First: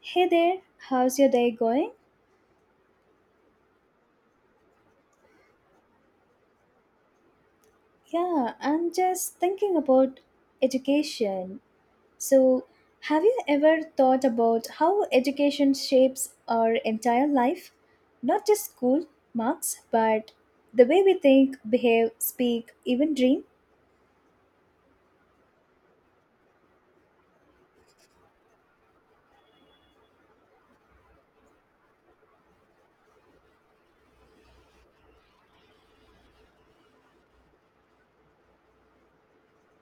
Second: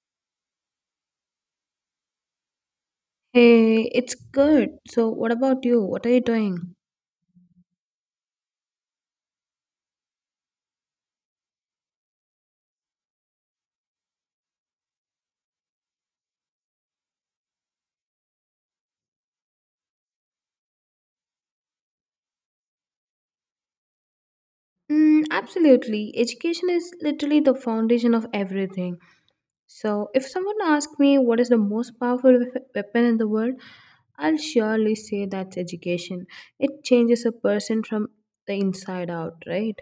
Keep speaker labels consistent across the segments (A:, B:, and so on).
A: Hey there, how's your day going?
B: Hey, it's good. So, what about you? What are you doing?
A: Yeah, I'm just thinking about education. So, have you ever thought about how education shapes our entire life? Not just school marks, but the way we think, behave, speak, even dream?
B: Mm, absolutely. Education is literally the foundation of everything. So, if someone asks me what is the most powerful weapon in the world, I'll surely say that's education. It changes a person from the inside out, right?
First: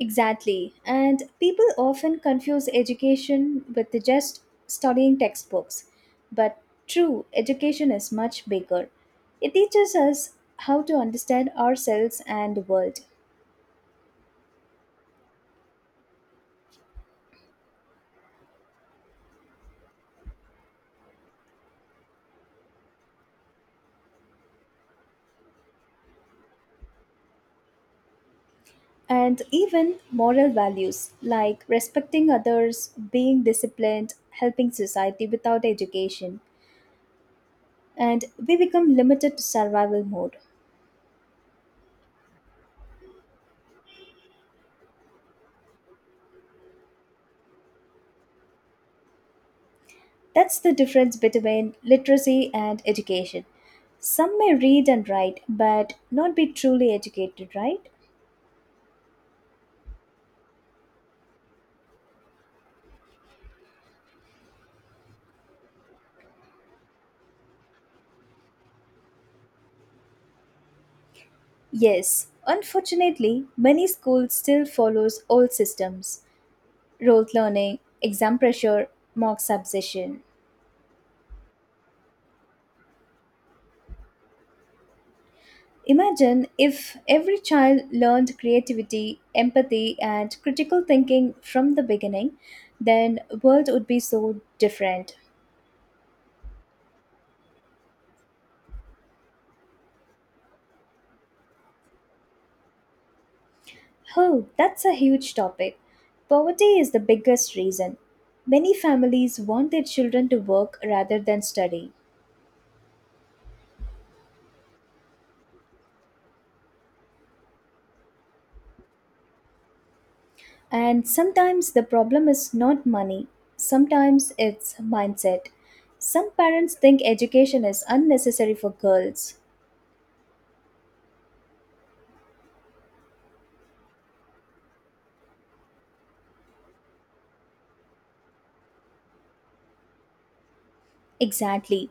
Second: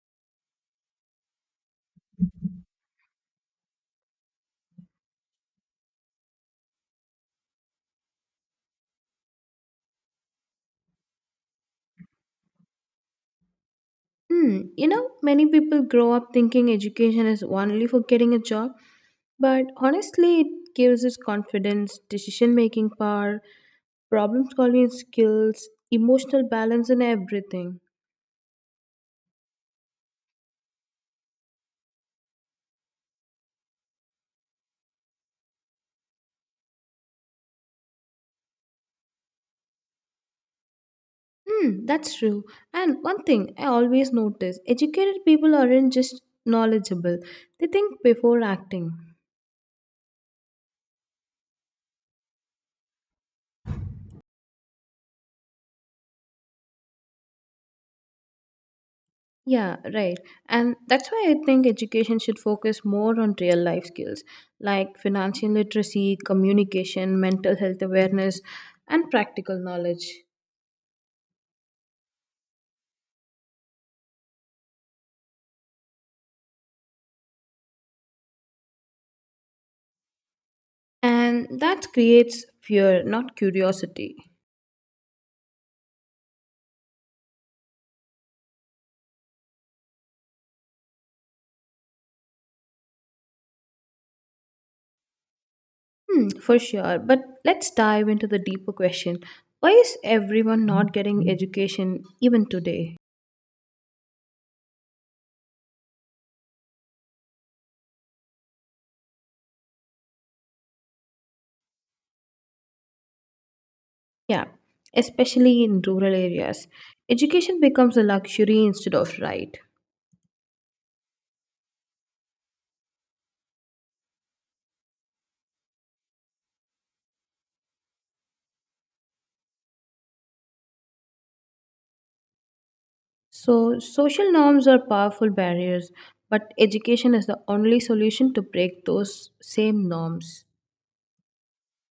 A: Exactly. And people often confuse education with just studying textbooks. But true, education is much bigger. It teaches us how to understand ourselves and the world,
B: Many people grow up thinking education is only for getting a job, but honestly, it gives us confidence, decision making power, problem solving skills, emotional balance, and everything.
A: and even moral values like respecting others, being disciplined, helping society without education. And we become limited to survival mode.
B: Hmm, that's true. And one thing I always notice educated people aren't just knowledgeable, they think before acting.
A: That's the difference between literacy and education. Some may read and write, but not be truly educated, right?
B: Yeah, right. And that's why I think education should focus more on real life skills like financial literacy, communication, mental health awareness, and practical knowledge.
A: Yes, unfortunately, many schools still follows old systems, rote learning, exam pressure, mock subsession.
B: And that creates fear, not curiosity.
A: Imagine if every child learned creativity, empathy, and critical thinking from the beginning, then world would be so different.
B: Hmm, for sure. But let's dive into the deeper question. Why is everyone not getting education even today?
A: Oh, that's a huge topic. Poverty is the biggest reason. Many families want their children to work rather than study.
B: Yeah, especially in rural areas. Education becomes a luxury instead of right.
A: And sometimes the problem is not money, sometimes it's mindset. Some parents think education is unnecessary for girls.
B: So, social norms are powerful barriers, but education is the only solution to break those same norms.
A: Exactly.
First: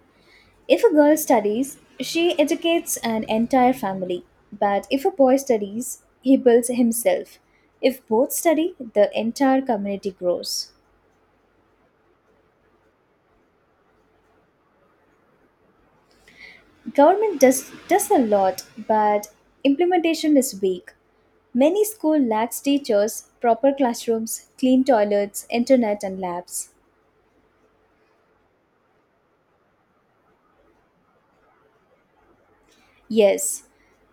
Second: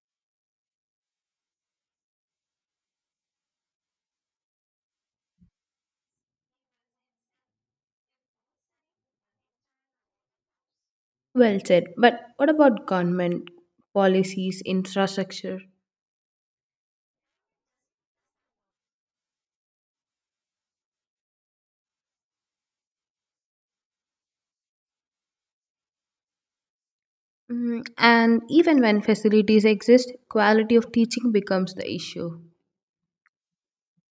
A: If a girl studies, she educates an entire family. But if a boy studies, he builds himself. If both study, the entire community grows.
B: Well said. But what about government policies, infrastructure?
A: Government does a lot, but implementation is weak. Many school lacks teachers, proper classrooms, clean toilets, internet and labs.
B: And even when facilities exist, quality of teaching becomes the issue.
A: Yes,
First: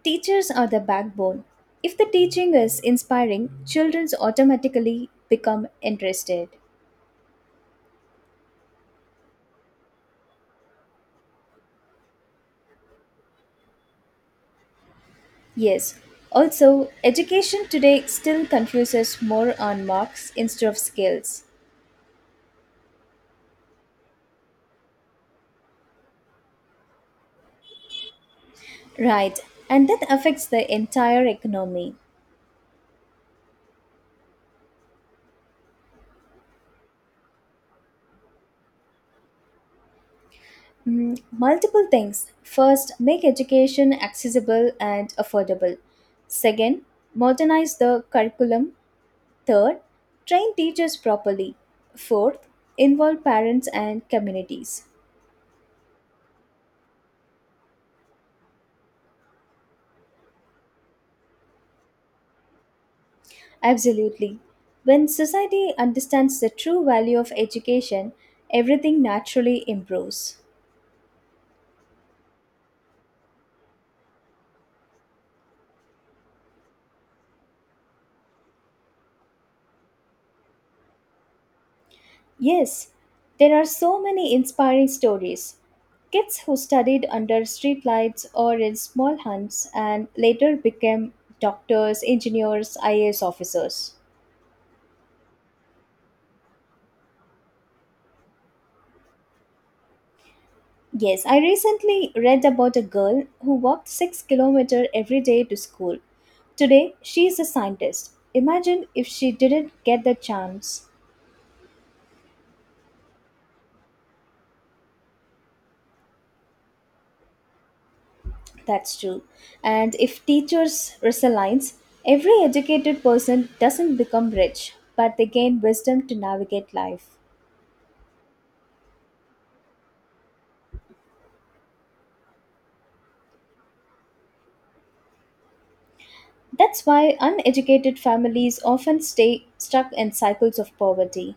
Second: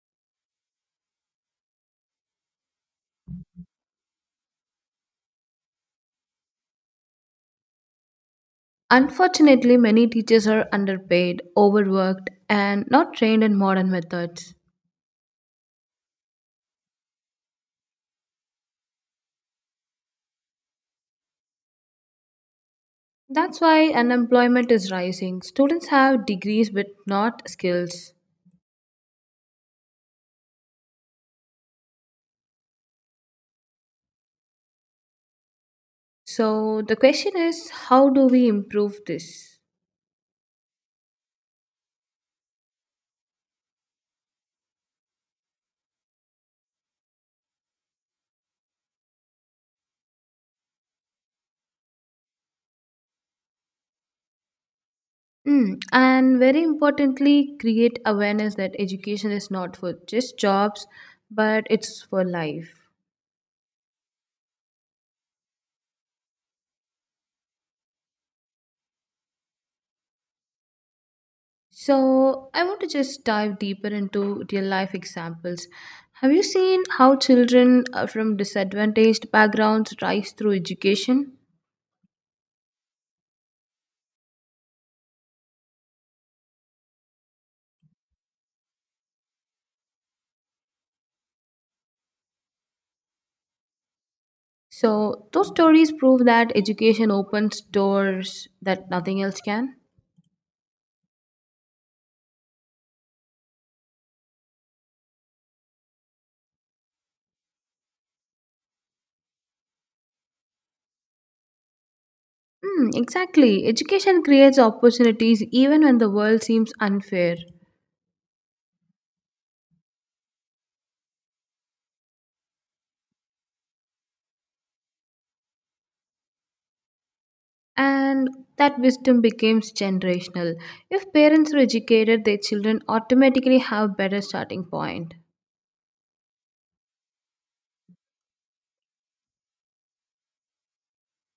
A: teachers are the backbone. If the teaching is inspiring, children automatically become interested.
B: Unfortunately, many teachers are underpaid, overworked, and not trained in modern methods.
A: Yes, also education today still confuses more on marks instead of skills.
B: That's why unemployment is rising. Students have degrees but not skills.
A: Right, and that affects the entire economy.
B: So, the question is how do we improve this?
A: Mm, multiple things. First, make education accessible and affordable. Second, modernize the curriculum. Third, train teachers properly. Fourth, involve parents and communities.
B: And very importantly, create awareness that education is not for just jobs, but it's for life.
A: Absolutely. When society understands the true value of education, everything naturally improves.
B: So, I want to just dive deeper into real life examples. Have you seen how children from disadvantaged backgrounds rise through education?
A: Yes, there are so many inspiring stories. Kids who studied under streetlights or in small huts and later became doctors, engineers, IAS officers.
B: So, those stories prove that education opens doors that nothing else can.
A: Yes, I recently read about a girl who walked 6 kilometers every day to school. Today, she is a scientist. Imagine if she didn't get the chance.
B: Mm, exactly. Education creates opportunities even when the world seems unfair.
A: That's true. And if teachers resigns, every educated person doesn't become rich, but they gain wisdom to navigate life.
B: And that wisdom becomes generational. If parents are educated, their children automatically have better starting point.
A: That's why uneducated families often stay stuck in cycles of poverty.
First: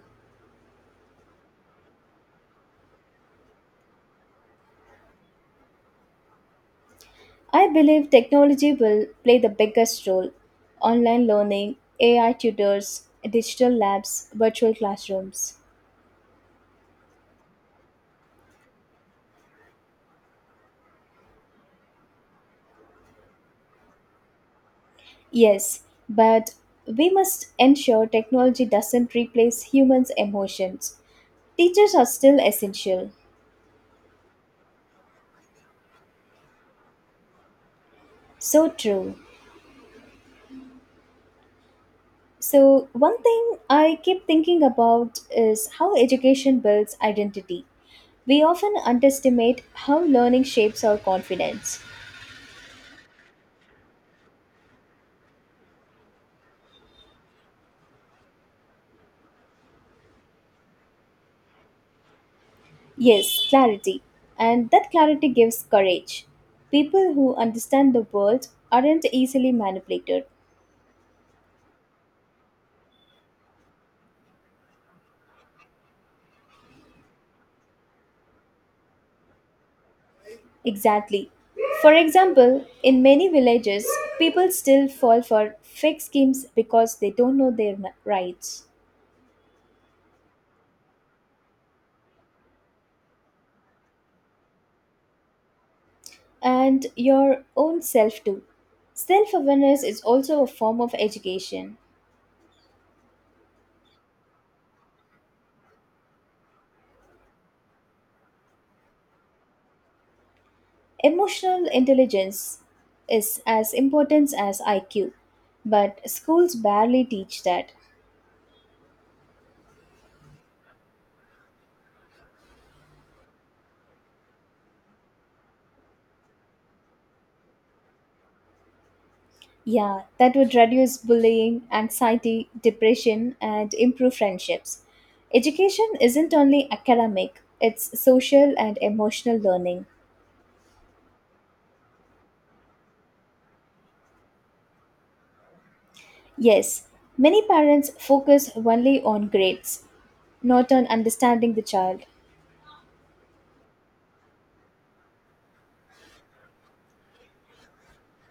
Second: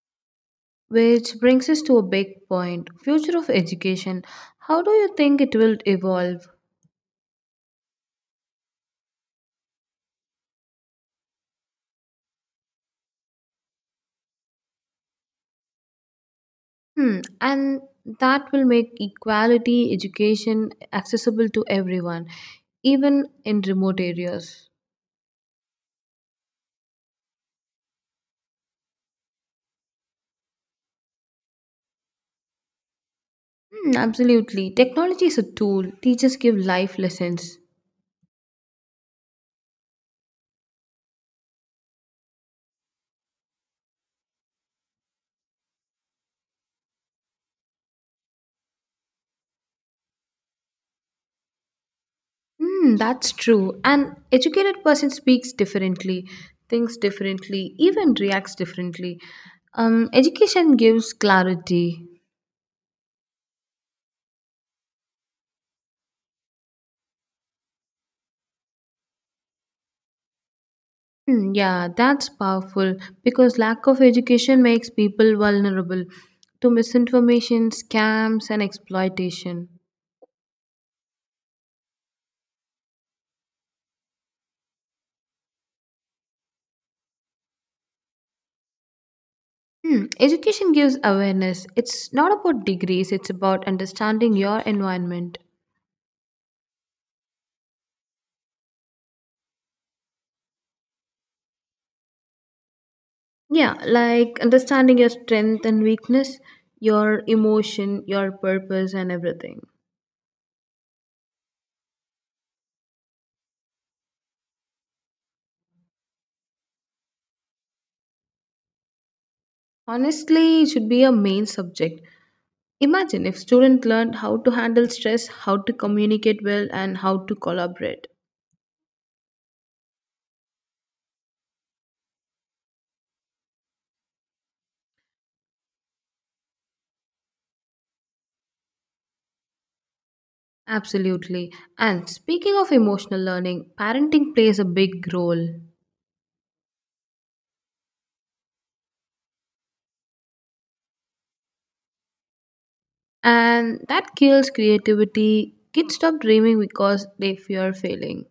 B: Which brings us to a big point future of education. How do you think it will evolve?
A: I believe technology will play the biggest role. Online learning, AI tutors, digital labs, virtual classrooms.
B: And that will make equality education accessible to everyone, even in remote areas.
A: Yes, but we must ensure technology doesn't replace humans' emotions. Teachers are still essential.
B: Hmm, absolutely. Technology is a tool, teachers give life lessons.
A: So true. So, one thing I keep thinking about is how education builds identity. We often underestimate how learning shapes our confidence.
B: Hmm, that's true. An educated person speaks differently, thinks differently, even reacts differently. Education gives clarity.
A: Yes, clarity. And that clarity gives courage. People who understand the world aren't easily manipulated.
B: Hmm, yeah, that's powerful because lack of education makes people vulnerable to misinformation, scams, and exploitation.
A: Exactly. For example, in many villages, people still fall for fake schemes because they don't know their rights.
B: Education gives awareness. It's not about degrees, it's about understanding your environment.
A: And your own self too. Self awareness is also a form of education.
B: Yeah, like understanding your strength and weakness, your emotion, your purpose, and everything.
A: Emotional intelligence is as important as IQ, but schools barely teach that.
B: Honestly, it should be a main subject. Imagine if students learned how to handle stress, how to communicate well, and how to collaborate.
A: Yeah, that would reduce bullying, anxiety, depression, and improve friendships. Education isn't only academic, it's social and emotional learning.
B: Absolutely. And speaking of emotional learning, parenting plays a big role.
A: Yes, many parents focus only on grades, not on understanding the child.
B: And that kills creativity. Kids stop dreaming because they fear failing.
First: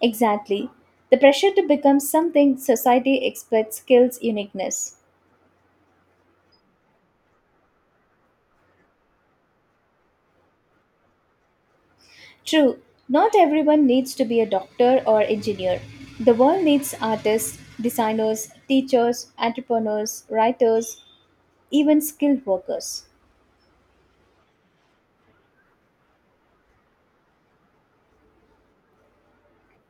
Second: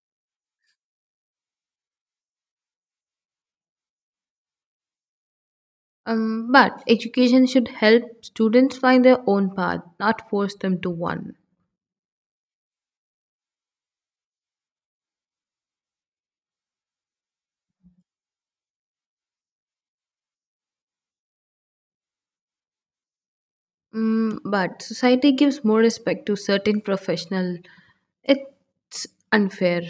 A: Exactly. The pressure to become something society expects kills uniqueness.
B: But education should help students find their own path, not force them to one.
A: True, not everyone needs to be a doctor or engineer. The world needs artists, designers, teachers, entrepreneurs, writers, even skilled workers.
B: But society gives more respect to certain professional. It's unfair.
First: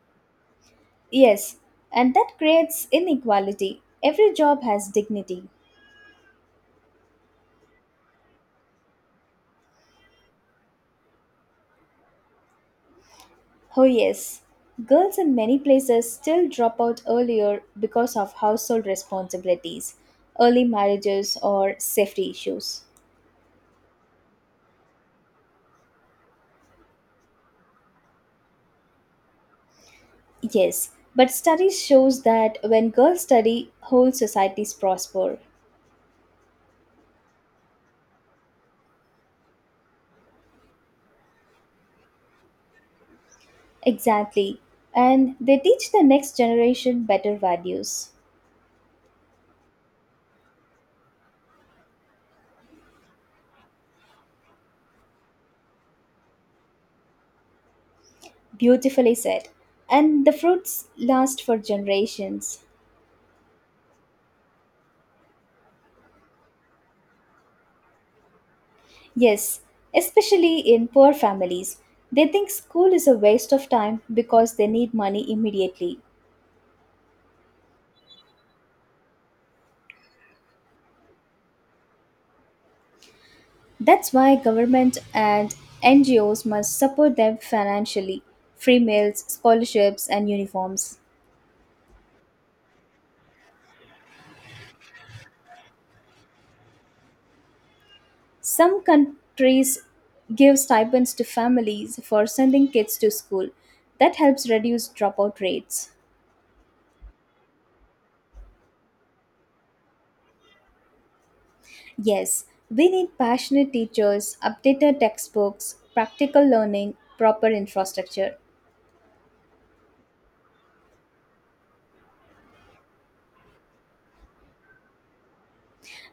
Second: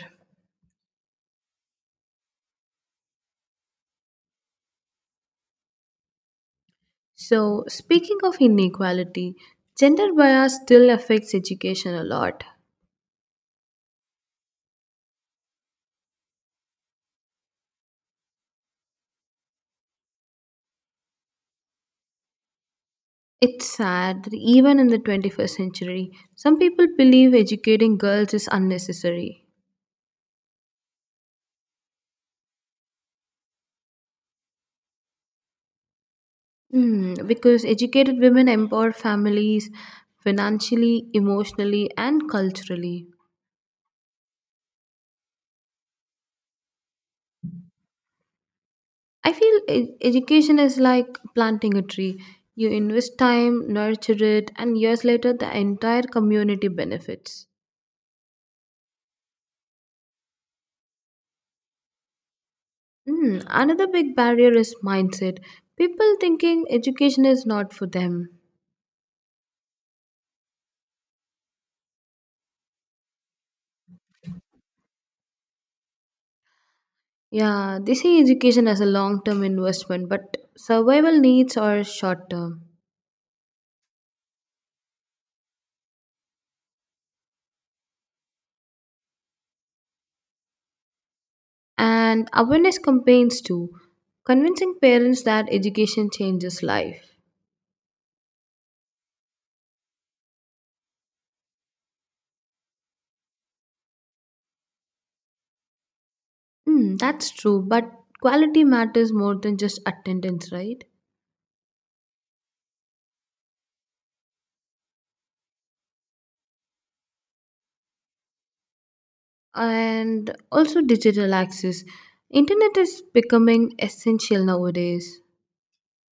A: Yes, and that creates inequality. Every job has dignity.
B: So, speaking of inequality, gender bias still affects education a lot.
A: Oh, yes. Girls in many places still drop out earlier because of household responsibilities, early marriages, or safety issues.
B: It's sad that even in the 21st century, some people believe educating girls is unnecessary.
A: Yes, but studies shows that when girls study, whole societies prosper.
B: Because educated women empower families financially, emotionally, and culturally.
A: Exactly. And they teach the next generation better values.
B: I feel education is like planting a tree. You invest time, nurture it, and years later, the entire community benefits.
A: Beautifully said. And the fruits last for generations.
B: Another big barrier is mindset. People thinking education is not for them.
A: Yes, especially in poor families. They think school is a waste of time because they need money immediately.
B: Yeah, they see education as a long term investment, but survival needs are short term.
A: That's why government and NGOs must support them financially, free meals, scholarships and uniforms.
B: And awareness campaigns too, convincing parents that education changes life.
A: Some countries give stipends to families for sending kids to school. That helps reduce dropout rates.
B: Hmm, that's true, but quality matters more than just attendance, right?
A: Yes, we need passionate teachers, updated textbooks, practical learning, proper infrastructure.
B: And also digital access. Internet is becoming essential nowadays.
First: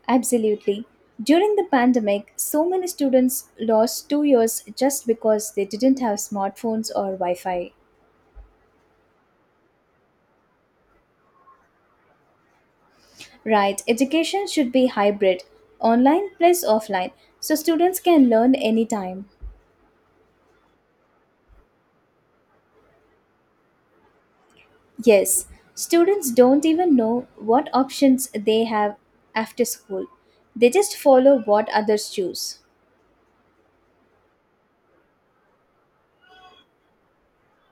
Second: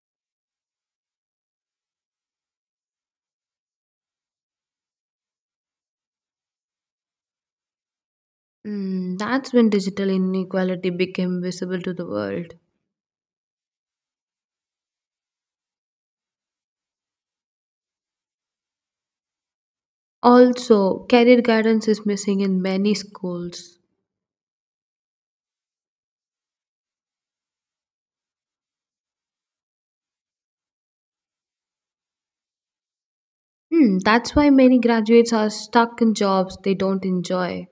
A: Absolutely. During the pandemic, so many students lost 2 years just because they didn't have smartphones or Wi Fi.
B: That's when digital inequality became visible to the world.
A: Right, education should be hybrid, online plus offline, so students can learn anytime.
B: Also, career guidance is missing in many schools.
A: Yes, students don't even know what options they have after school. They just follow what others choose.
B: That's why many graduates are stuck in jobs they don't enjoy.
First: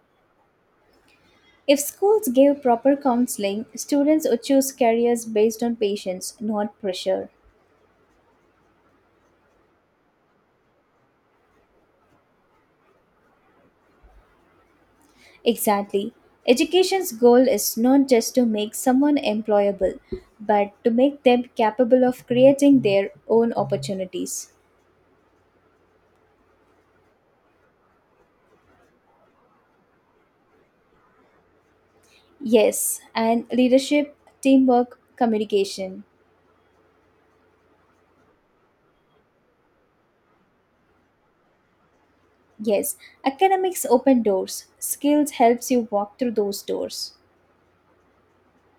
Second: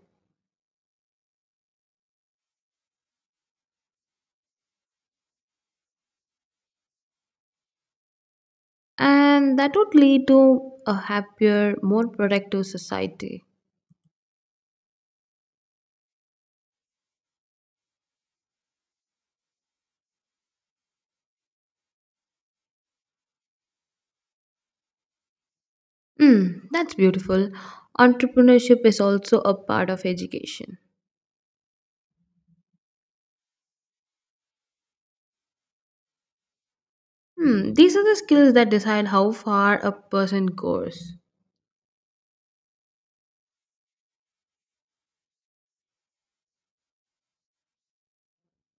A: If schools gave proper counseling, students would choose careers based on patience, not pressure.
B: And that would lead to a happier, more productive society.
A: Exactly. Education's goal is not just to make someone employable, but to make them capable of creating their own opportunities.
B: Hmm, that's beautiful. Entrepreneurship is also a part of education.
A: Yes, and leadership, teamwork, communication.
B: These are the skills that decide how far a person goes.
A: Yes, academics open doors. Skills helps you walk through those doors.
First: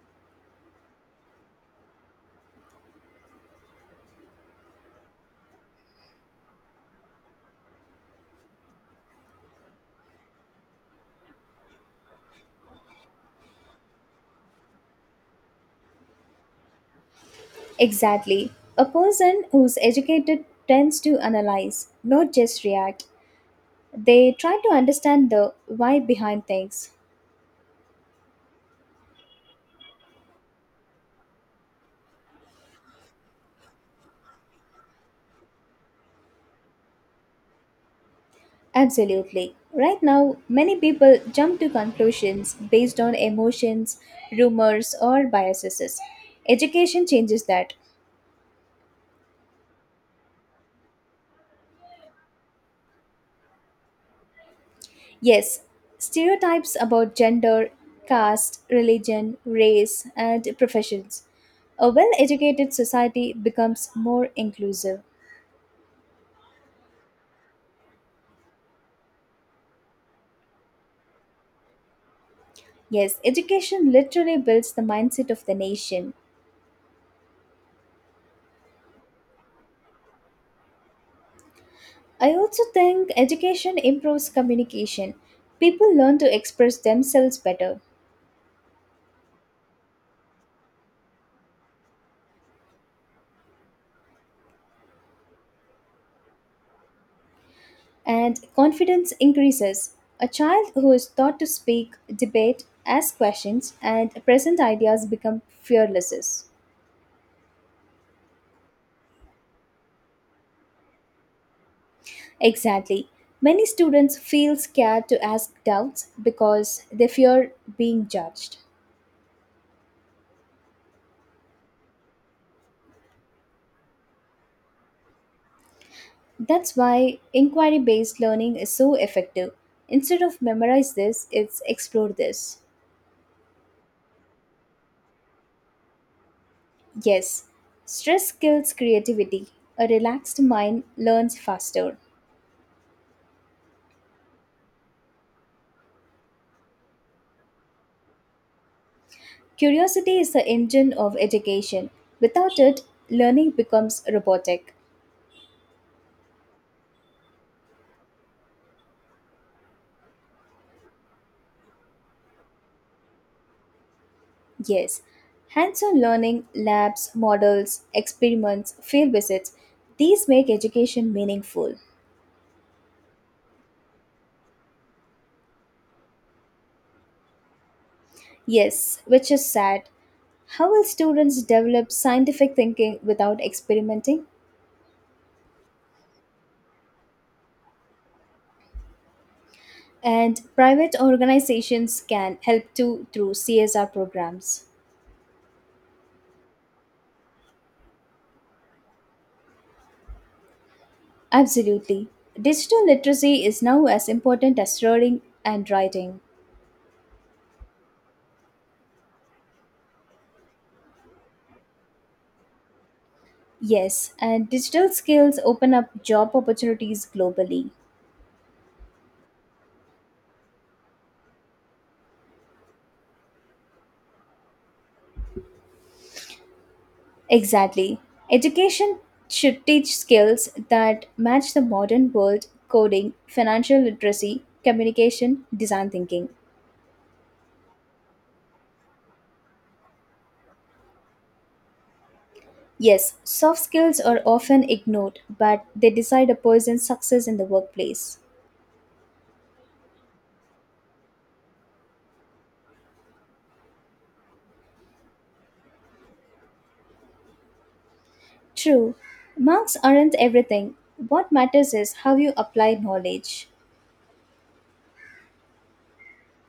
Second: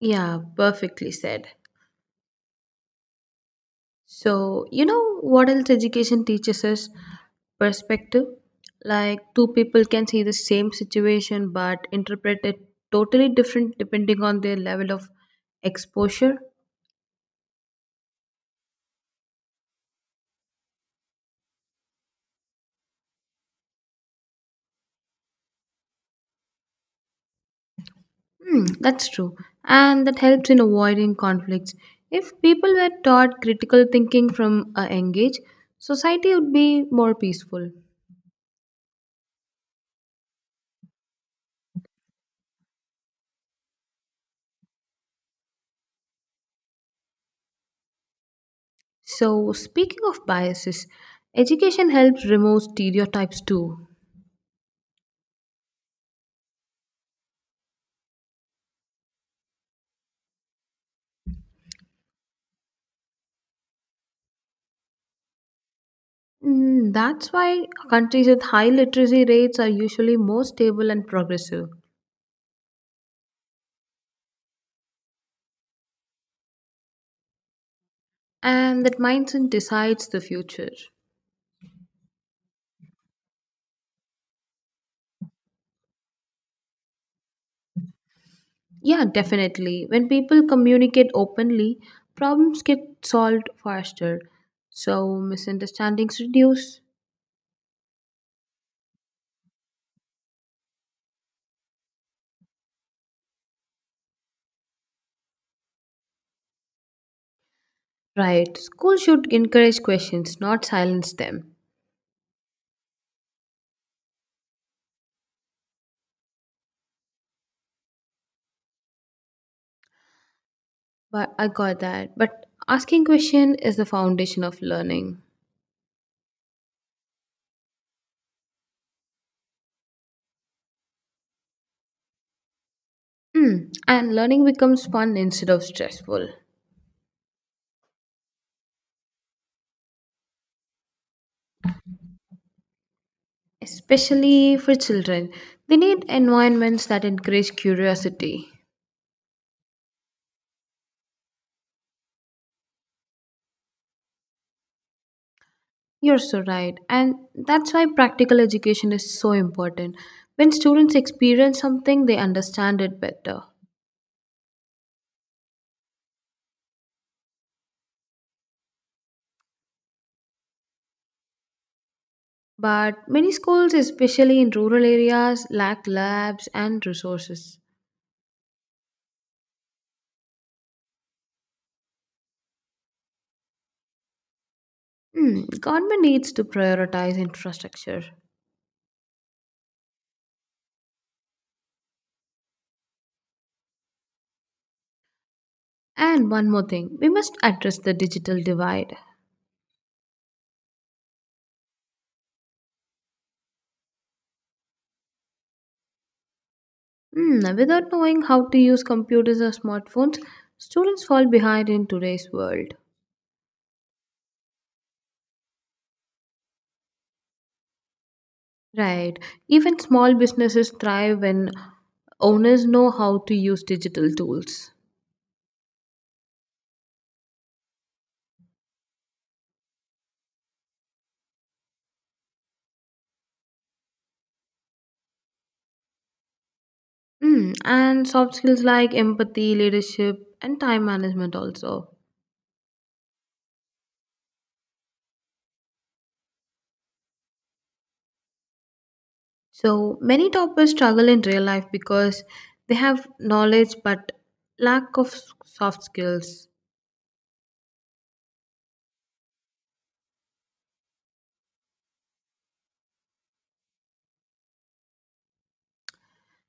B: Yeah, perfectly said. So, you know what else education teaches us? Perspective. Like two people can see the same situation but interpret it totally different depending on their level of exposure.
A: Exactly. A person who's educated tends to analyze, not just react. They try to understand the why behind things.
B: Hmm, that's true. And that helps in avoiding conflicts. If people were taught critical thinking from a young age, society would be more peaceful.
A: Absolutely. Right now, many people jump to conclusions based on emotions, rumors, or biases. Education changes that.
B: So, speaking of biases, education helps remove stereotypes too.
A: Yes, stereotypes about gender, caste, religion, race, and professions. A well educated society becomes more inclusive.
B: That's why countries with high literacy rates are usually more stable and progressive.
A: Yes, education literally builds the mindset of the nation.
B: And that mindset decides the future.
A: I also think education improves communication. People learn to express themselves better,
B: Yeah, definitely. When people communicate openly, problems get solved faster. So misunderstandings reduce.
A: and confidence increases. A child who is taught to speak, debate, ask questions, and present ideas become fearless.
B: Right. School should encourage questions, not silence them.
A: Exactly. Many students feel scared to ask doubts because they fear being judged.
B: But I got that. But asking question is the foundation of learning.
A: That's why inquiry based learning is so effective. Instead of memorize this, it's explore this.
B: Mm. And learning becomes fun instead of stressful.
A: Yes, stress kills creativity. A relaxed mind learns faster.
B: Especially for children. They need environments that encourage curiosity.
A: Curiosity is the engine of education. Without it, learning becomes robotic.
B: You're so right. And that's why practical education is so important. When students experience something, they understand it better.
A: Yes, hands on learning, labs, models, experiments, field visits, these make education meaningful.
B: But many schools, especially in rural areas, lack labs and resources.
A: Yes, which is sad. How will students develop scientific thinking without experimenting?
B: Government needs to prioritize infrastructure.
A: And private organizations can help too through CSR programs.
B: And one more thing, we must address the digital divide.
A: Absolutely. Digital literacy is now as important as reading and writing.
B: Without knowing how to use computers or smartphones, students fall behind in today's world.
A: Yes, and digital skills open up job opportunities globally.
B: Right. Even small businesses thrive when owners know how to use digital tools.
A: Exactly. Education should teach skills that match the modern world coding, financial literacy, communication, design thinking.
B: And soft skills like empathy, leadership, and time management also.
A: Yes, soft skills are often ignored, but they decide a person's success in the workplace.
B: So many toppers struggle in real life because they have knowledge but lack of soft skills.
A: True, marks aren't everything. What matters is how you apply knowledge.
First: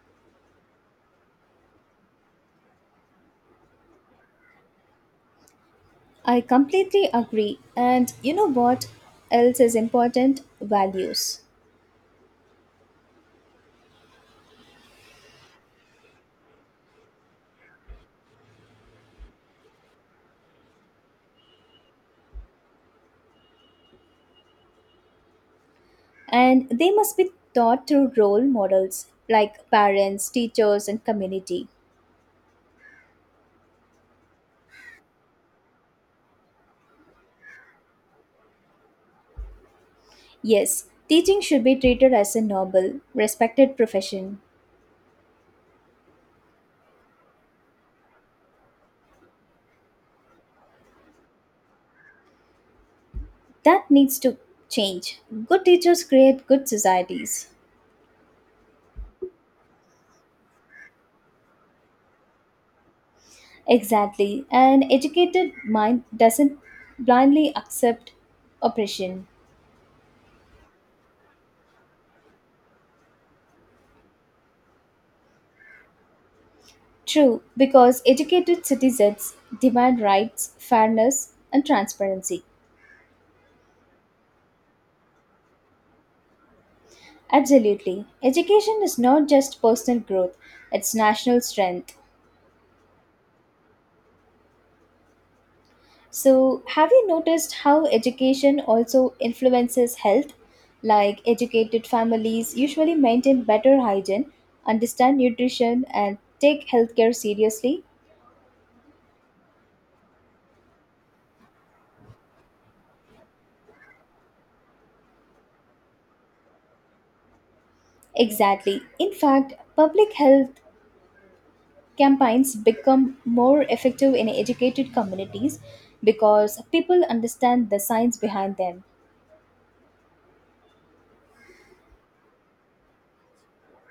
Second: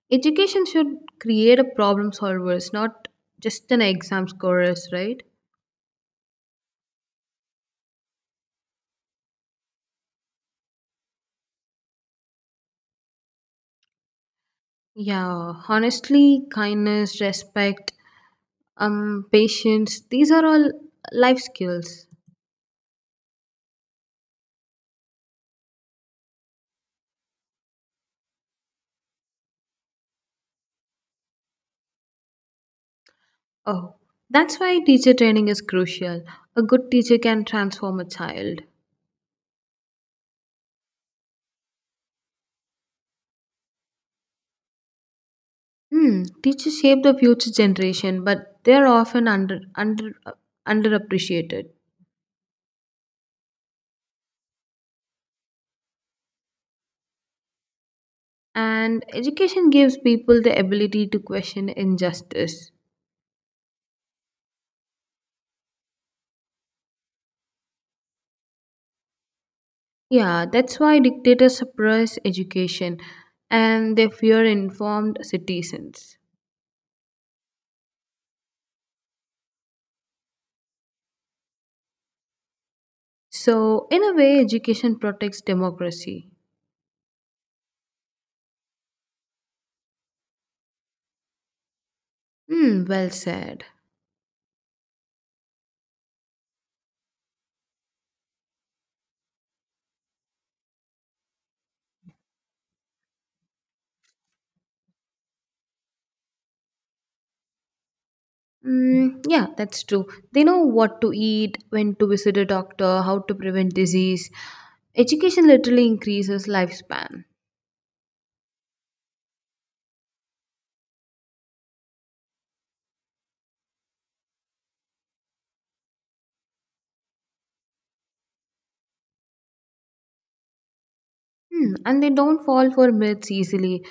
B: Education should create a problem solvers, not just an exam scorers, right?
A: I completely agree. And you know what else is important? Values.
B: Yeah, honestly, kindness, respect, patience, these are all life skills.
A: And they must be taught through role models like parents, teachers, and community.
B: Oh, that's why teacher training is crucial. A good teacher can transform a child.
A: Yes, teaching should be treated as a noble, respected profession.
B: Teachers shape the future generation, but they're often underappreciated.
A: That needs to change. Good teachers create good societies.
B: And education gives people the ability to question injustice.
A: Exactly. An educated mind doesn't blindly accept oppression.
B: Yeah, that's why dictators suppress education and they fear informed citizens.
A: True, because educated citizens demand rights, fairness, and transparency.
B: So, in a way, education protects democracy.
A: Absolutely. Education is not just personal growth, it's national strength.
B: Hmm, well said.
A: So, have you noticed how education also influences health? Like, educated families usually maintain better hygiene, understand nutrition, and take healthcare seriously.
B: Mm, yeah, that's true. They know what to eat, when to visit a doctor, how to prevent disease. Education literally increases lifespan.
A: Exactly. In fact, public health campaigns become more effective in educated communities because people understand the science behind them.
B: And they don't fall for myths easily.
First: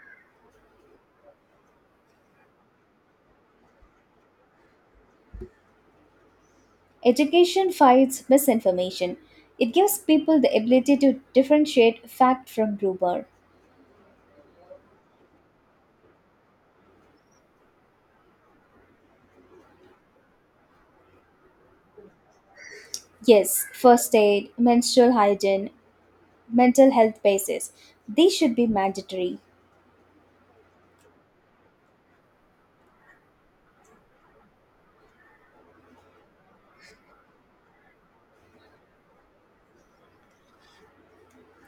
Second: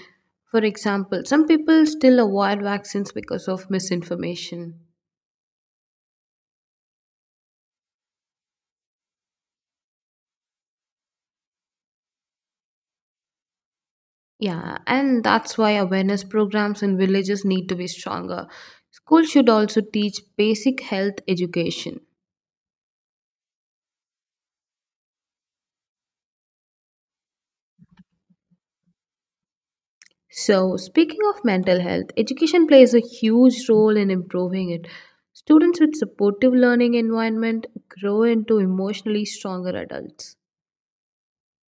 B: For example, some people still avoid vaccines because of misinformation.
A: Education fights misinformation. It gives people the ability to differentiate fact from rumor.
B: Yeah, and that's why awareness programs in villages need to be stronger. Schools should also teach basic health education.
A: Yes, first aid, menstrual hygiene, mental health basis. These should be mandatory.
B: So, speaking of mental health, education plays a huge role in improving it. Students with supportive learning environment grow into emotionally stronger adults.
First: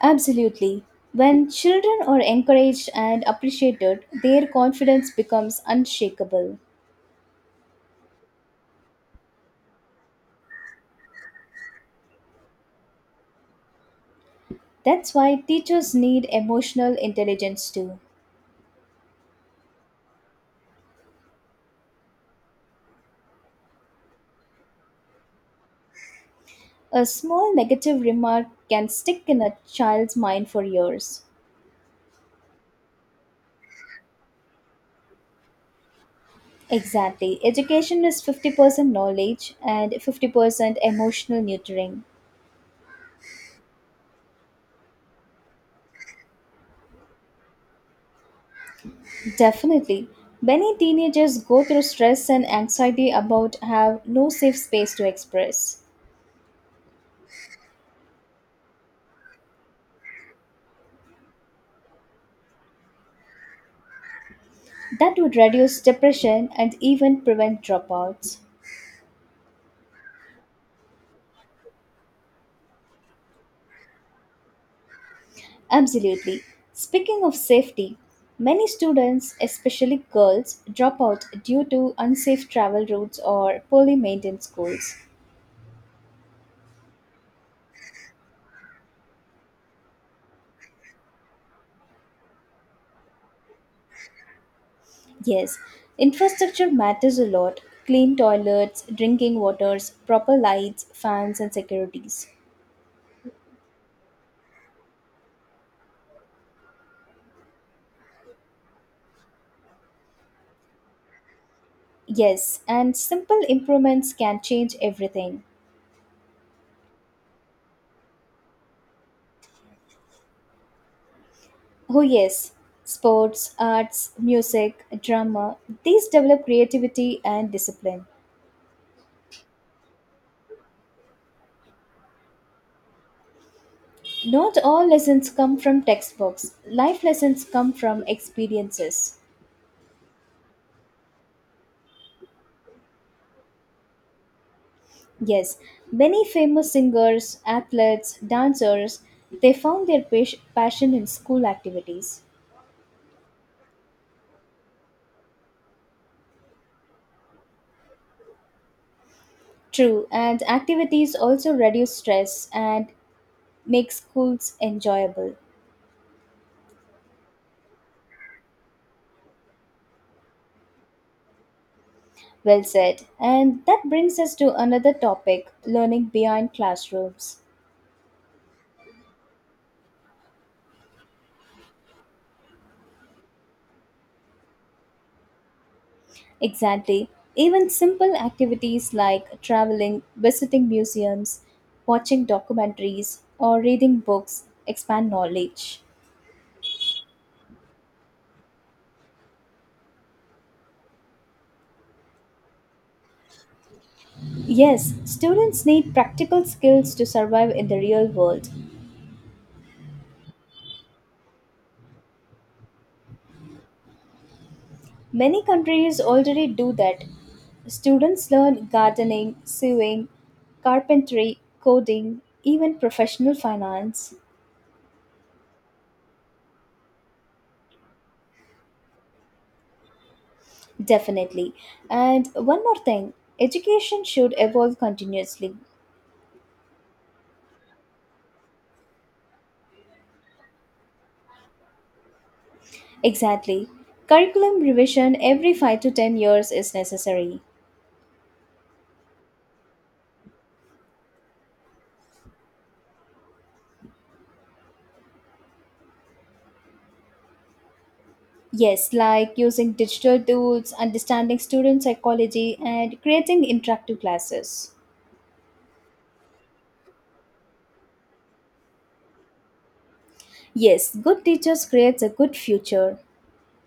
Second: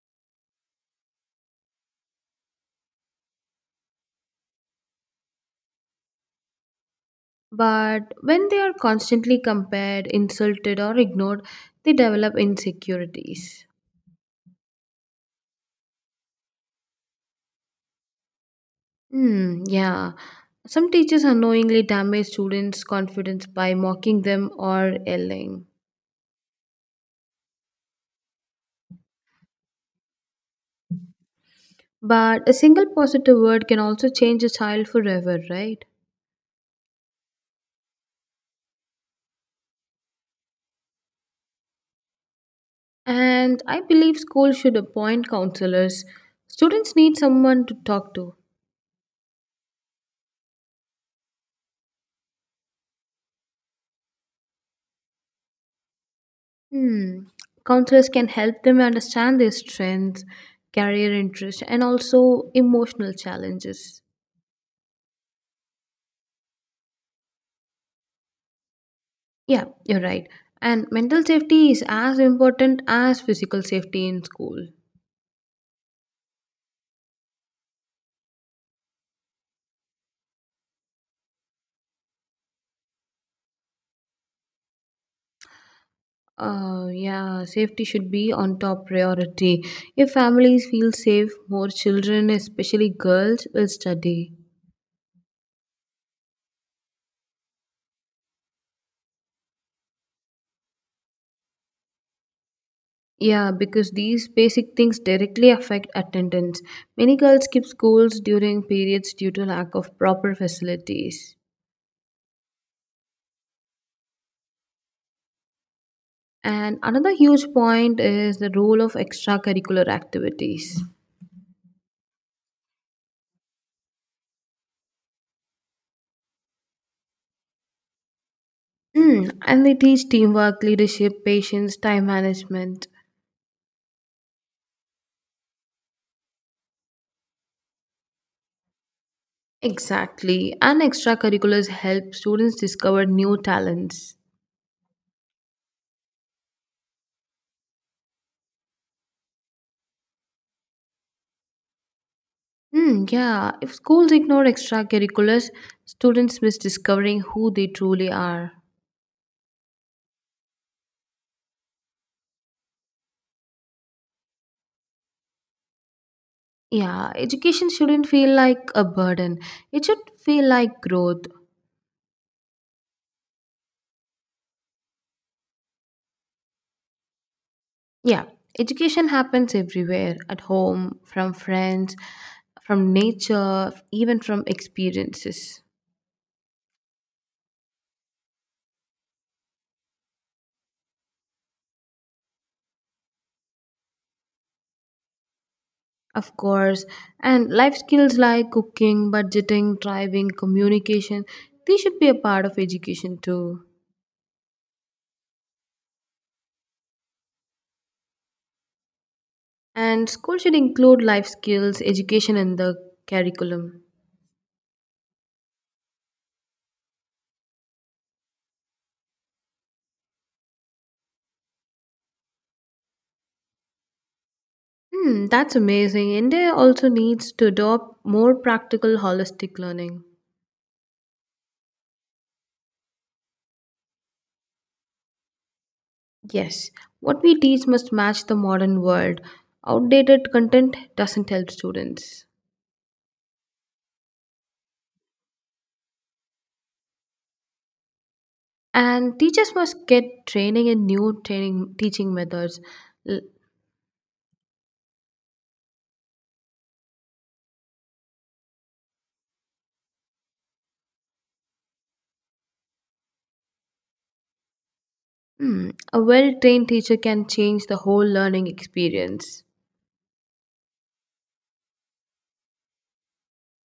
A: Absolutely. When children are encouraged and appreciated, their confidence becomes unshakable.
B: But when they are constantly compared, insulted or ignored, they develop insecurities.
A: That's why teachers need emotional intelligence too.
B: Hmm, yeah. Some teachers unknowingly damage students' confidence by mocking them or yelling.
A: A small negative remark can stick in a child's mind for years.
B: But a single positive word can also change a child forever, right?
A: Exactly. Education is 50% knowledge and 50% emotional nurturing.
B: And I believe schools should appoint counselors. Students need someone to talk to.
A: Definitely. Many teenagers go through stress and anxiety about have no safe space to express.
B: Hmm. Counselors can help them understand their strengths, career interests, and also emotional challenges.
A: That would reduce depression and even prevent dropouts.
B: Yeah, you're right. And mental safety is as important as physical safety in school.
A: Absolutely. Speaking of safety, many students, especially girls, drop out due to unsafe travel routes or poorly maintained schools.
B: Yeah, safety should be on top priority. If families feel safe, more children, especially girls, will study.
A: Yes, infrastructure matters a lot clean toilets, drinking waters, proper lights, fans, and securities.
B: Yeah, because these basic things directly affect attendance. Many girls skip schools during periods due to lack of proper facilities.
A: Yes, and simple improvements can change everything.
B: And another huge point is the role of extracurricular activities.
A: Oh, yes, sports, arts, music, drama, these develop creativity and discipline.
B: And they teach teamwork, leadership, patience, time management.
A: Not all lessons come from textbooks, life lessons come from experiences.
B: Exactly. And extracurriculars help students discover new talents.
A: Yes, many famous singers, athletes, dancers, they found their passion in school activities.
B: Mm, yeah, if schools ignore extracurriculars, students miss discovering who they truly are.
A: True, and activities also reduce stress and make schools enjoyable.
B: Yeah, education shouldn't feel like a burden. It should feel like growth.
A: Well said. And that brings us to another topic learning beyond classrooms.
B: Yeah, education happens everywhere at home, from friends, from nature, even from experiences.
A: Exactly. Even simple activities like traveling, visiting museums, watching documentaries, or reading books expand knowledge.
B: Of course, and life skills like cooking, budgeting, driving, communication, they should be a part of education too.
A: Yes, students need practical skills to survive in the real world.
B: And school should include life skills, education in the curriculum.
A: Many countries already do that. Students learn gardening, sewing, carpentry, coding, even professional finance.
B: Hmm, that's amazing. India also needs to adopt more practical, holistic learning.
A: Definitely. And one more thing education should evolve continuously.
B: Yes, what we teach must match the modern world. Outdated content doesn't help students.
A: Exactly. Curriculum revision every 5 to 10 years is necessary.
B: And teachers must get training in new training teaching methods. L-
A: Yes, like using digital tools, understanding student psychology, and creating interactive classes.
B: a well-trained teacher can change the whole learning experience.
A: Yes, good teachers creates a good future.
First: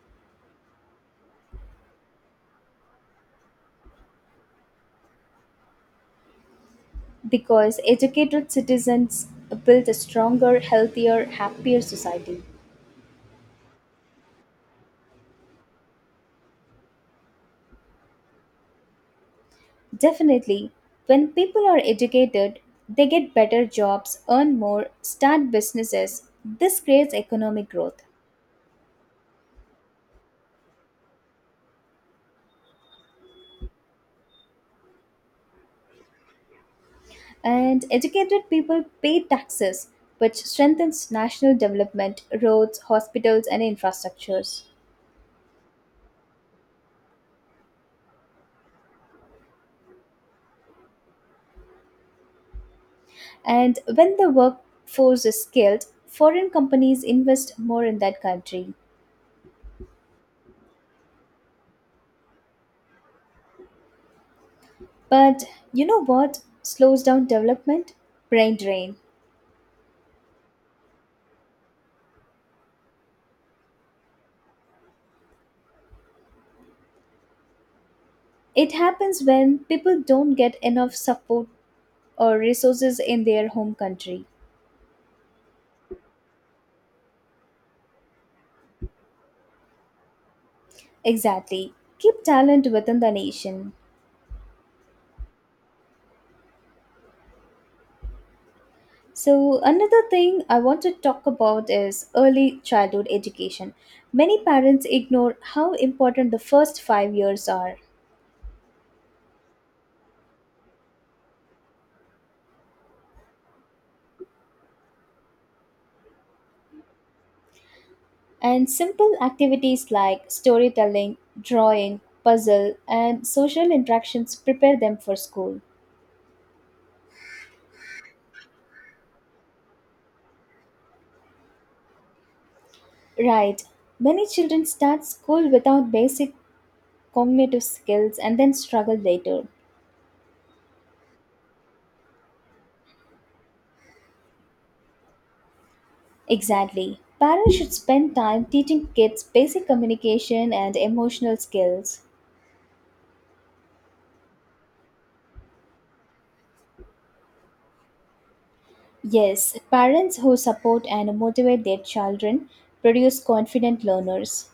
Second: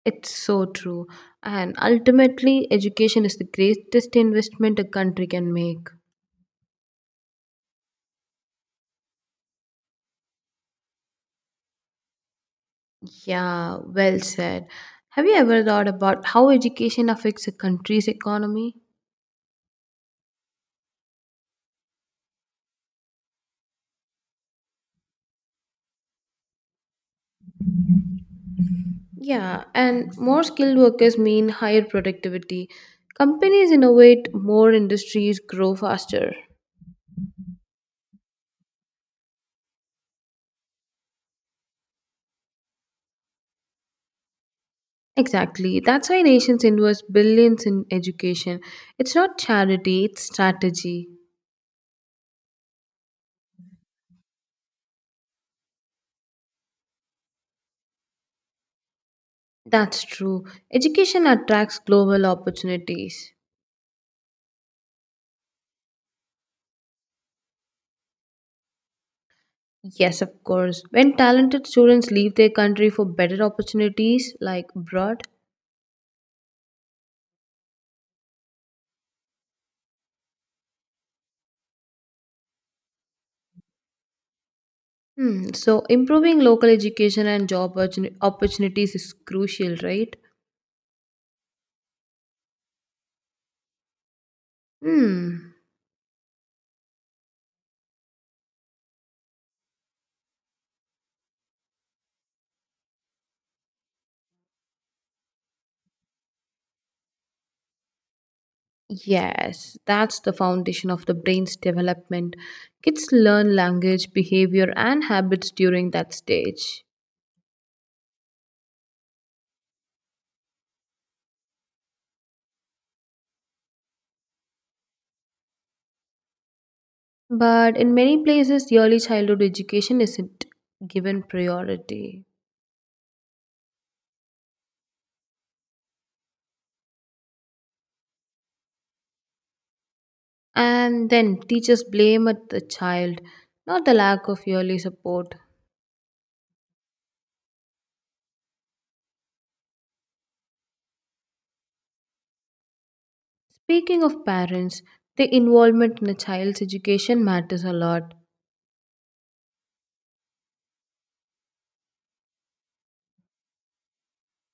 B: It's so true. And ultimately, education is the greatest investment a country can make.
A: Because educated citizens build a stronger, healthier, happier society.
B: Yeah, well said. Have you ever thought about how education affects a country's economy?
A: Definitely, when people are educated, they get better jobs, earn more, start businesses. This creates economic growth.
B: Yeah, and more skilled workers mean higher productivity. Companies innovate, more industries grow faster.
A: And educated people pay taxes, which strengthens national development, roads, hospitals, and infrastructures.
B: Exactly. That's why nations invest billions in education. It's not charity, it's strategy.
A: And when the workforce is skilled, foreign companies invest more in that country.
B: That's true. Education attracts global opportunities.
A: But you know what slows down development? Brain drain.
B: Yes, of course. When talented students leave their country for better opportunities, like abroad.
A: It happens when people don't get enough support or resources in their home country.
B: Hmm. So improving local education and job opportunities is crucial, right?
A: Exactly. Keep talent within the nation.
B: Hmm.
A: So, another thing I want to talk about is early childhood education. Many parents ignore how important the first 5 years are.
B: Yes, that's the foundation of the brain's development. Kids learn language, behavior, and habits during that stage.
A: And simple activities like storytelling, drawing, puzzle, and social interactions prepare them for school.
B: But in many places, early childhood education isn't given priority.
A: Right. Many children start school without basic cognitive skills and then struggle later.
B: And then teachers blame at the child, not the lack of early support.
A: Exactly. Parents should spend time teaching kids basic communication and emotional skills.
B: Speaking of parents, their involvement in a child's education matters a lot.
A: Yes, parents who support and motivate their children produce confident learners.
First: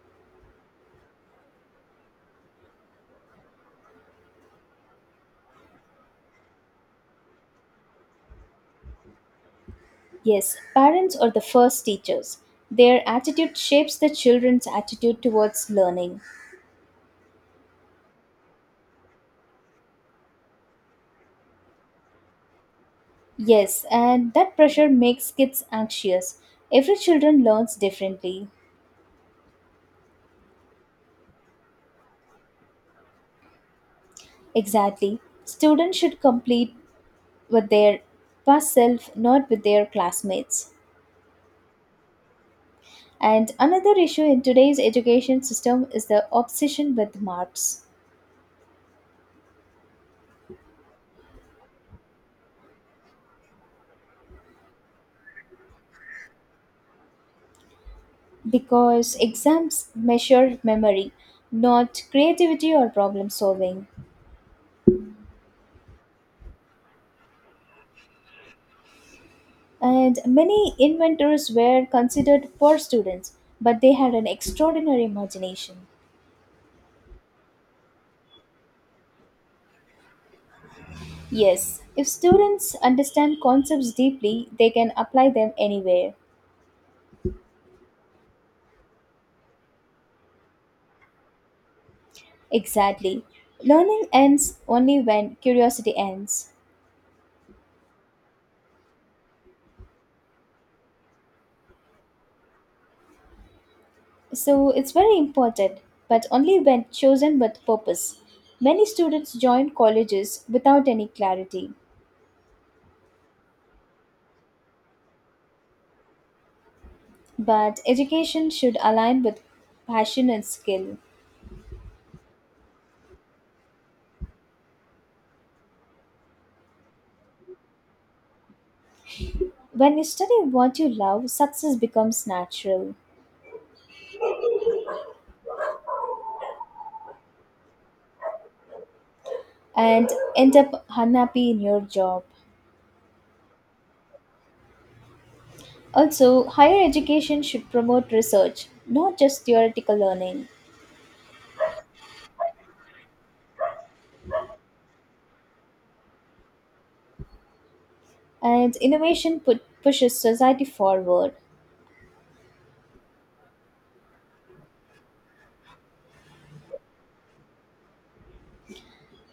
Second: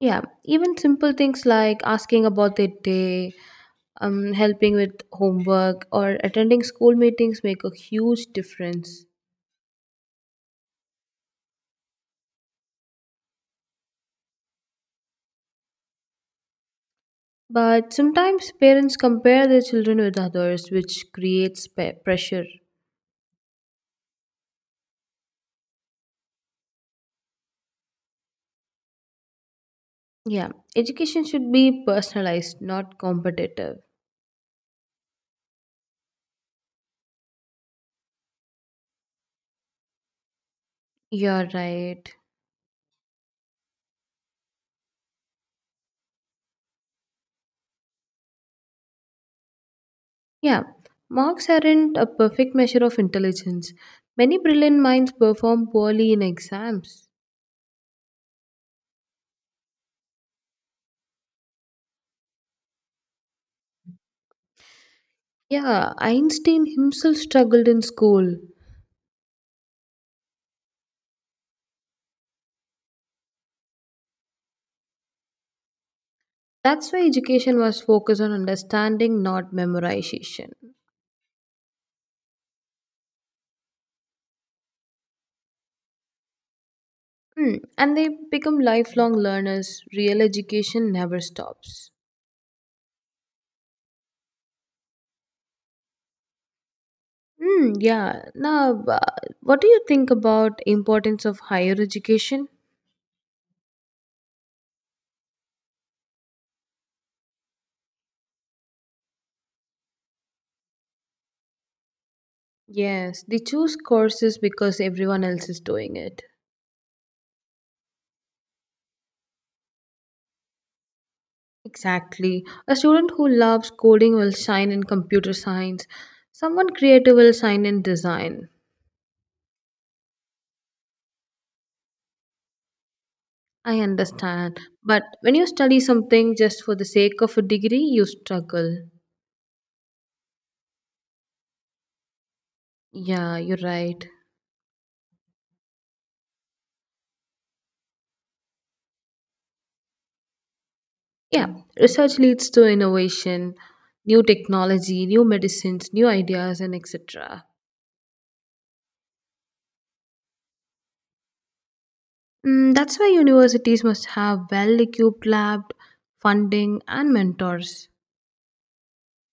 B: Yeah, even simple things like asking about their day, helping with homework, or attending school meetings make a huge difference.
A: Yes, parents are the first teachers. Their attitude shapes the children's attitude towards learning.
B: But sometimes parents compare their children with others, which creates pressure.
A: Yes, and that pressure makes kids anxious. Every children learns differently.
B: Yeah, education should be personalized, not competitive.
A: Exactly. Students should complete with their past self, not with their classmates.
B: You're right.
A: And another issue in today's education system is the obsession with marks.
B: Yeah, marks aren't a perfect measure of intelligence. Many brilliant minds perform poorly in exams.
A: Because exams measure memory, not creativity or problem solving.
B: Yeah, Einstein himself struggled in school.
A: And many inventors were considered poor students, but they had an extraordinary imagination.
B: That's why education was focused on understanding, not memorization.
A: Yes, if students understand concepts deeply, they can apply them anywhere.
B: Hmm. And they become lifelong learners. Real education never stops.
A: Exactly. Learning ends only when curiosity ends.
B: Hmm. Yeah. Now, what do you think about importance of higher education?
A: So it's very important, but only when chosen with purpose. Many students join colleges without any clarity,
B: Yes, they choose courses because everyone else is doing it.
A: but education should align with passion and skill.
B: Exactly. A student who loves coding will shine in computer science. Someone creative will shine in design.
A: When you study what you love, success becomes natural
B: I understand. But when you study something just for the sake of a degree, you struggle.
A: and end up unhappy in your job.
B: Yeah, you're right.
A: Also, higher education should promote research, not just theoretical learning.
B: Yeah, research leads to innovation, new technology, new medicines, new ideas, and etc.
A: And innovation pushes society forward.
B: That's why universities must have well equipped lab, funding, and mentors.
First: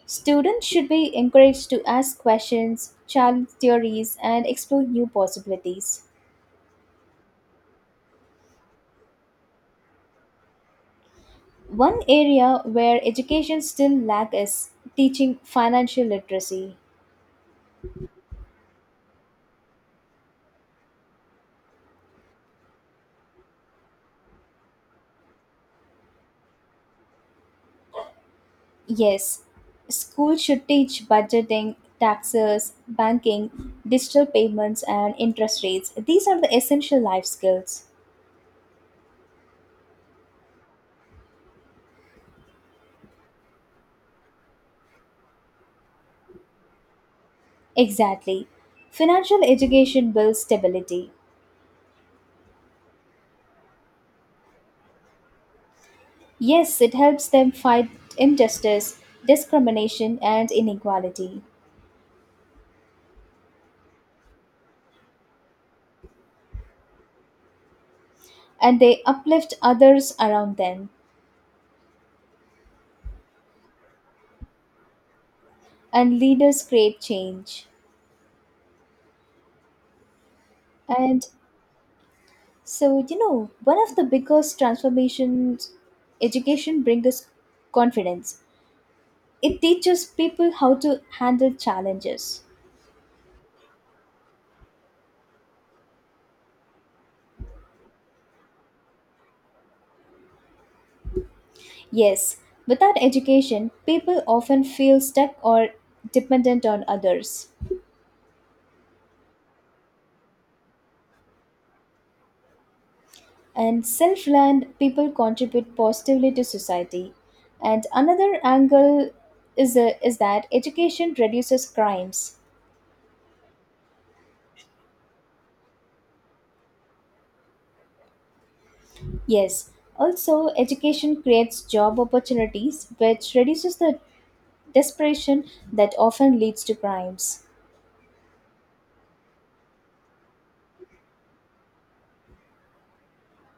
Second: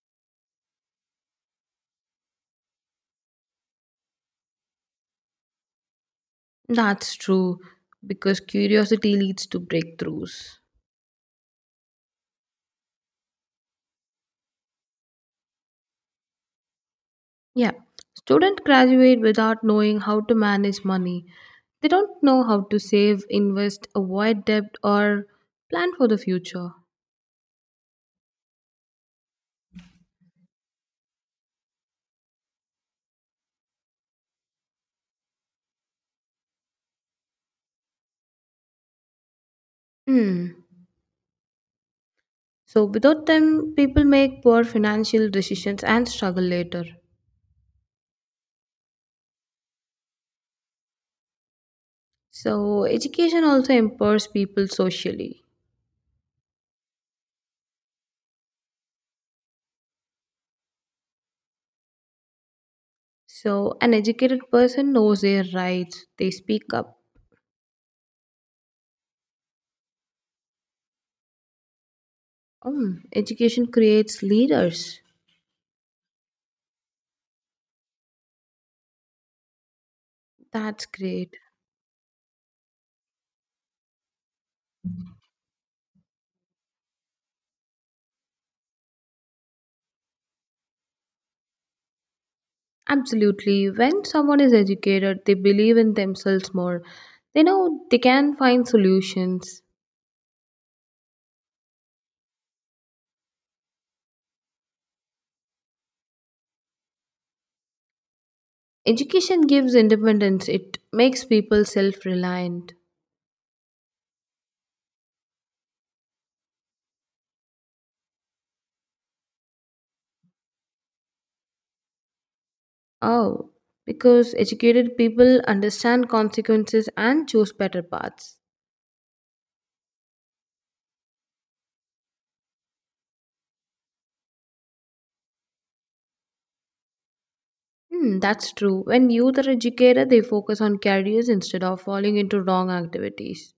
A: Students should be encouraged to ask questions, challenge theories, and explore new possibilities.
B: That's true, because curiosity leads to breakthroughs.
A: One area where education still lacks is teaching financial literacy.
B: Yeah, students graduate without knowing how to manage money. They don't know how to save, invest, avoid debt, or plan for the future.
A: Yes, schools should teach budgeting, taxes, banking, digital payments, and interest rates. These are the essential life skills.
B: Hmm. So, without them, people make poor financial decisions and struggle later.
A: Exactly. Financial education builds stability.
B: So, education also empowers people socially.
A: Yes, it helps them fight injustice, discrimination, and inequality.
B: So, an educated person knows their rights, they speak up.
A: And they uplift others around them,
B: Hmm. Education creates leaders.
A: and leaders create change.
B: That's
A: And
B: great.
A: so, you know, one of the biggest transformations education brings is confidence. It teaches people how to handle challenges.
B: Absolutely. When someone is educated, they believe in themselves more. They know they can find solutions.
A: Yes, without education, people often feel stuck or dependent on others.
B: Education gives independence, it makes people self reliant.
A: And self reliant people contribute positively to society. And another angle is that education reduces crimes.
B: Oh, because educated people understand consequences and choose better paths.
A: Yes, also, education creates job opportunities, which reduces the desperation that often leads to crimes.
B: Hmm, that's true. When youth are educated, they focus on careers instead of falling into wrong activities.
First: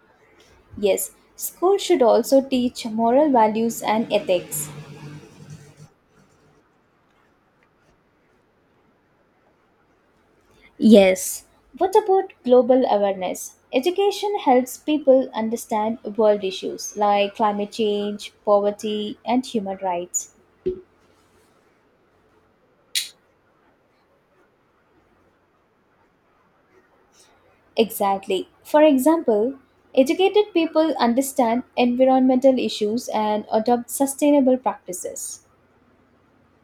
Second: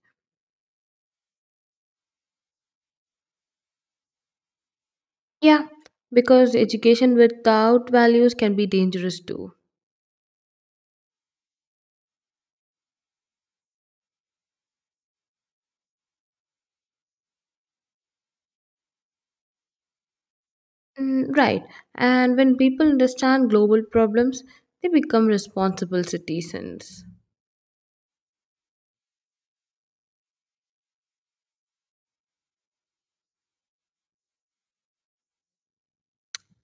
A: Yes, schools should also teach moral values and ethics.
B: Yeah, because education without values can be dangerous too.
A: Yes. What about global awareness? Education helps people understand world issues like climate change, poverty, and human rights.
B: Mm, right. And when people understand global problems, they become responsible citizens.
A: Exactly. For example, educated people understand environmental issues and adopt sustainable practices.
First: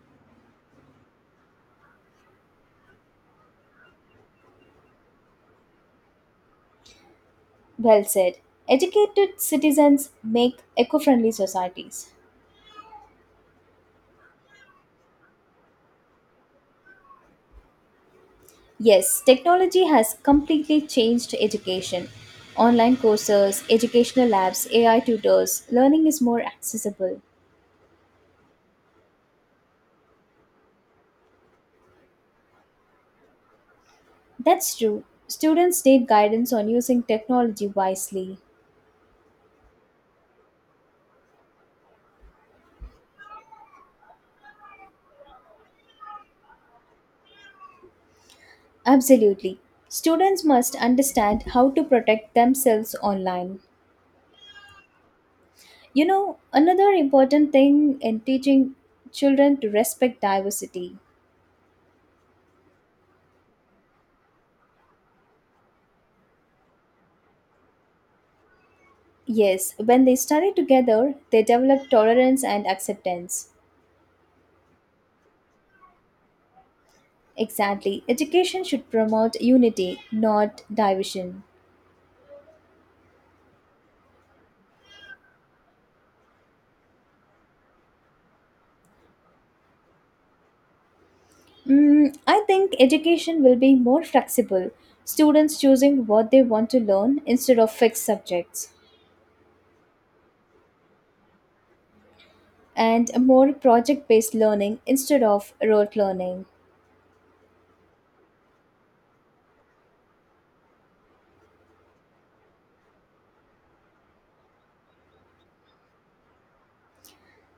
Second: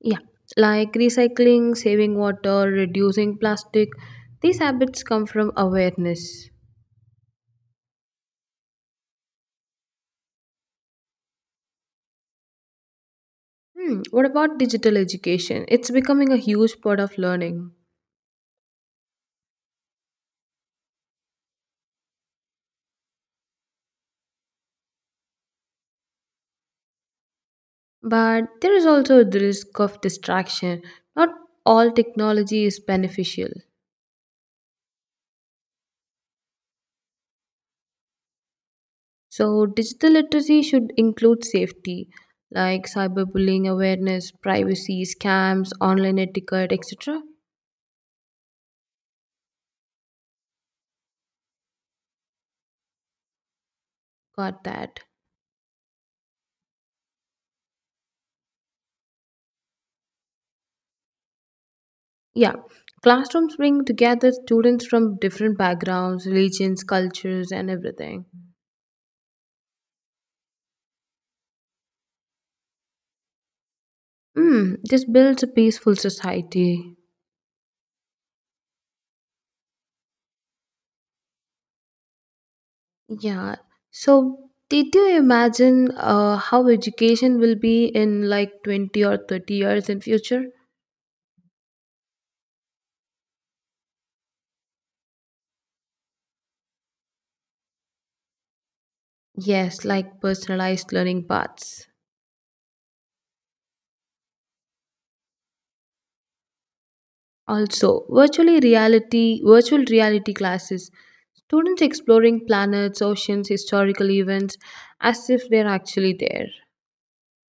B: Yeah, like recycling, saving water, reducing plastic. These habits come from awareness.
A: Well said. Educated citizens make eco friendly societies.
B: What about digital education? It's becoming a huge part of learning.
A: Yes, technology has completely changed education. Online courses, educational labs, AI tutors, learning is more accessible.
B: But there is also the risk of distraction. Not all technology is beneficial.
A: That's true. Students need guidance on using technology wisely.
B: So, digital literacy should include safety like cyberbullying awareness, privacy, scams, online etiquette, etc.
A: Absolutely. Students must understand how to protect themselves online.
B: Got that.
A: You know, another important thing in teaching children to respect diversity.
B: Yeah. Classrooms bring together students from different backgrounds, religions, cultures, and everything.
A: Yes, when they study together, they develop tolerance and acceptance.
B: This builds a peaceful society.
A: Exactly. Education should promote unity, not division.
B: Yeah. So, did you imagine how education will be in like 20 or 30 years in future?
A: Mm, I think education will be more flexible, students choosing what they want to learn instead of fixed subjects,
B: Yes, like personalized learning paths.
A: and more project based learning instead of rote learning.
B: Also, virtual reality classes. Students exploring planets, oceans, historical events as if they're actually there.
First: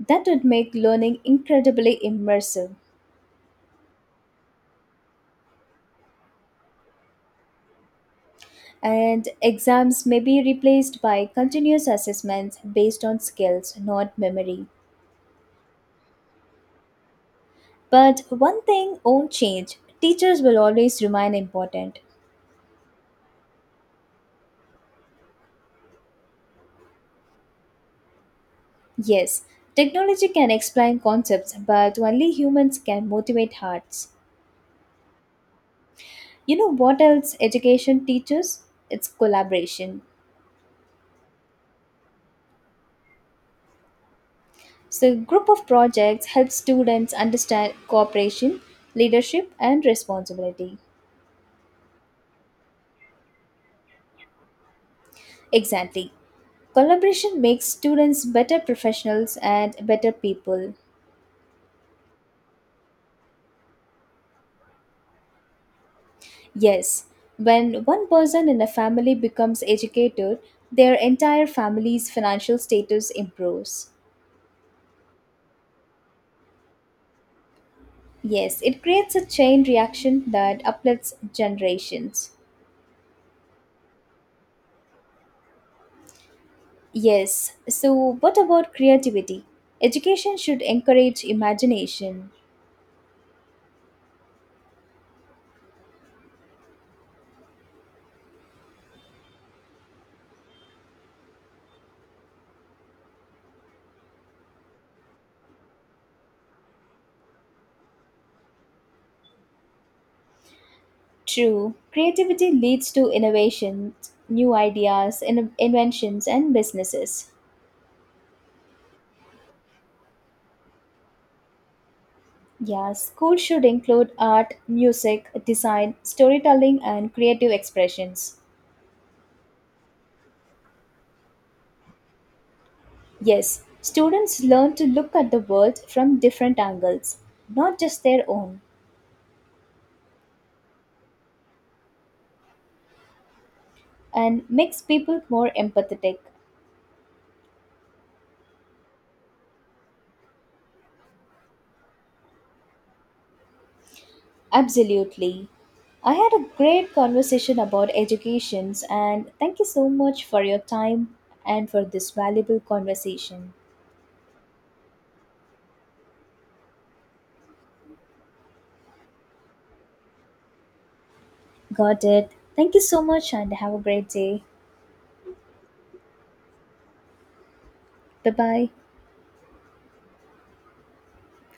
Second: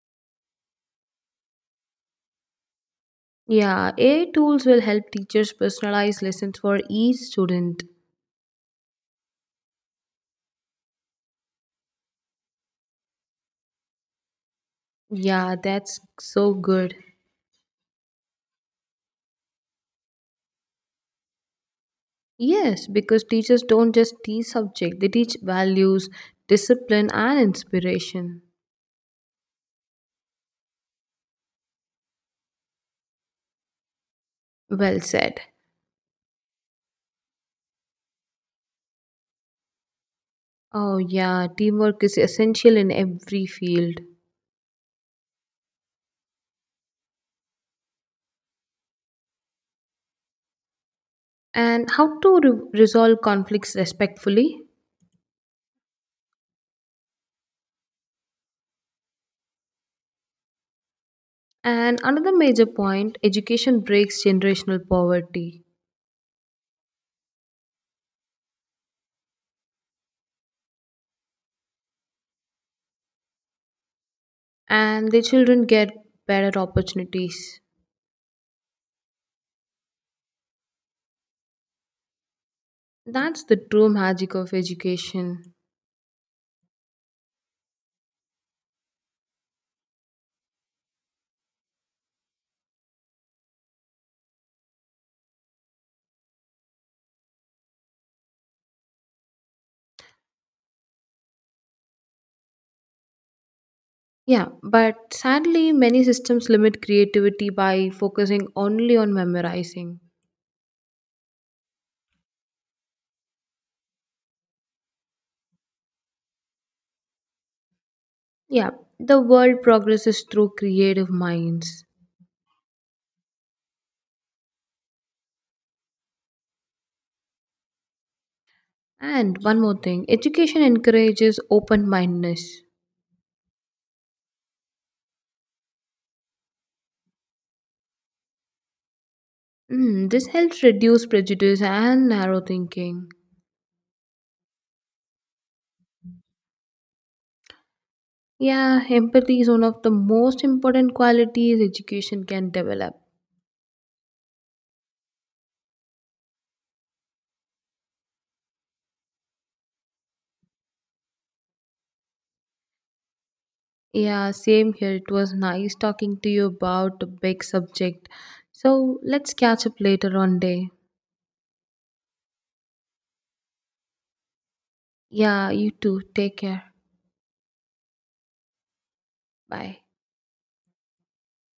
A: That would make learning incredibly immersive.
B: Yeah, AI tools will help teachers personalize lessons for each student.
A: And exams may be replaced by continuous assessments based on skills, not memory.
B: Yeah, that's so good.
A: But one thing won't change teachers will always remain important.
B: Yes, because teachers don't just teach subject, they teach values, discipline and inspiration.
A: Yes, technology can explain concepts, but only humans can motivate hearts.
B: Well said.
A: You know what else education teaches? It's collaboration.
B: Oh yeah, teamwork is essential in every field.
A: So, group of projects help students understand cooperation, leadership, and responsibility.
B: And how to resolve conflicts respectfully.
A: Exactly. Collaboration makes students better professionals and better people.
B: And another major point education breaks generational poverty,
A: Yes, when one person in a family becomes educated, their entire family's financial status improves.
B: and the children get better opportunities.
A: Yes, it creates a chain reaction that uplifts generations.
B: That's the true magic of education.
A: Yes, so what about creativity? Education should encourage imagination.
B: Yeah, but sadly, many systems limit creativity by focusing only on memorizing.
A: True, creativity leads to innovations, new ideas, inventions, and businesses.
B: Yeah, the world progresses through creative minds.
A: Yeah, School should include art, music, design, storytelling, and creative expressions.
B: And one more thing education encourages open mindedness.
A: Yes, students learn to look at the world from different angles, not just their own.
B: This helps reduce prejudice and narrow thinking.
A: And makes people more empathetic.
B: Yeah, empathy is one of the most important qualities education can develop.
A: Absolutely. I had a great conversation about educations and thank you so much for your time and for this valuable conversation.
B: Yeah, same here. It was nice talking to you about a big subject. So let's catch up later on day.
A: Got it. Thank you so much and have a great day.
B: Yeah, you too. Take care.
A: Bye bye.
B: Bye.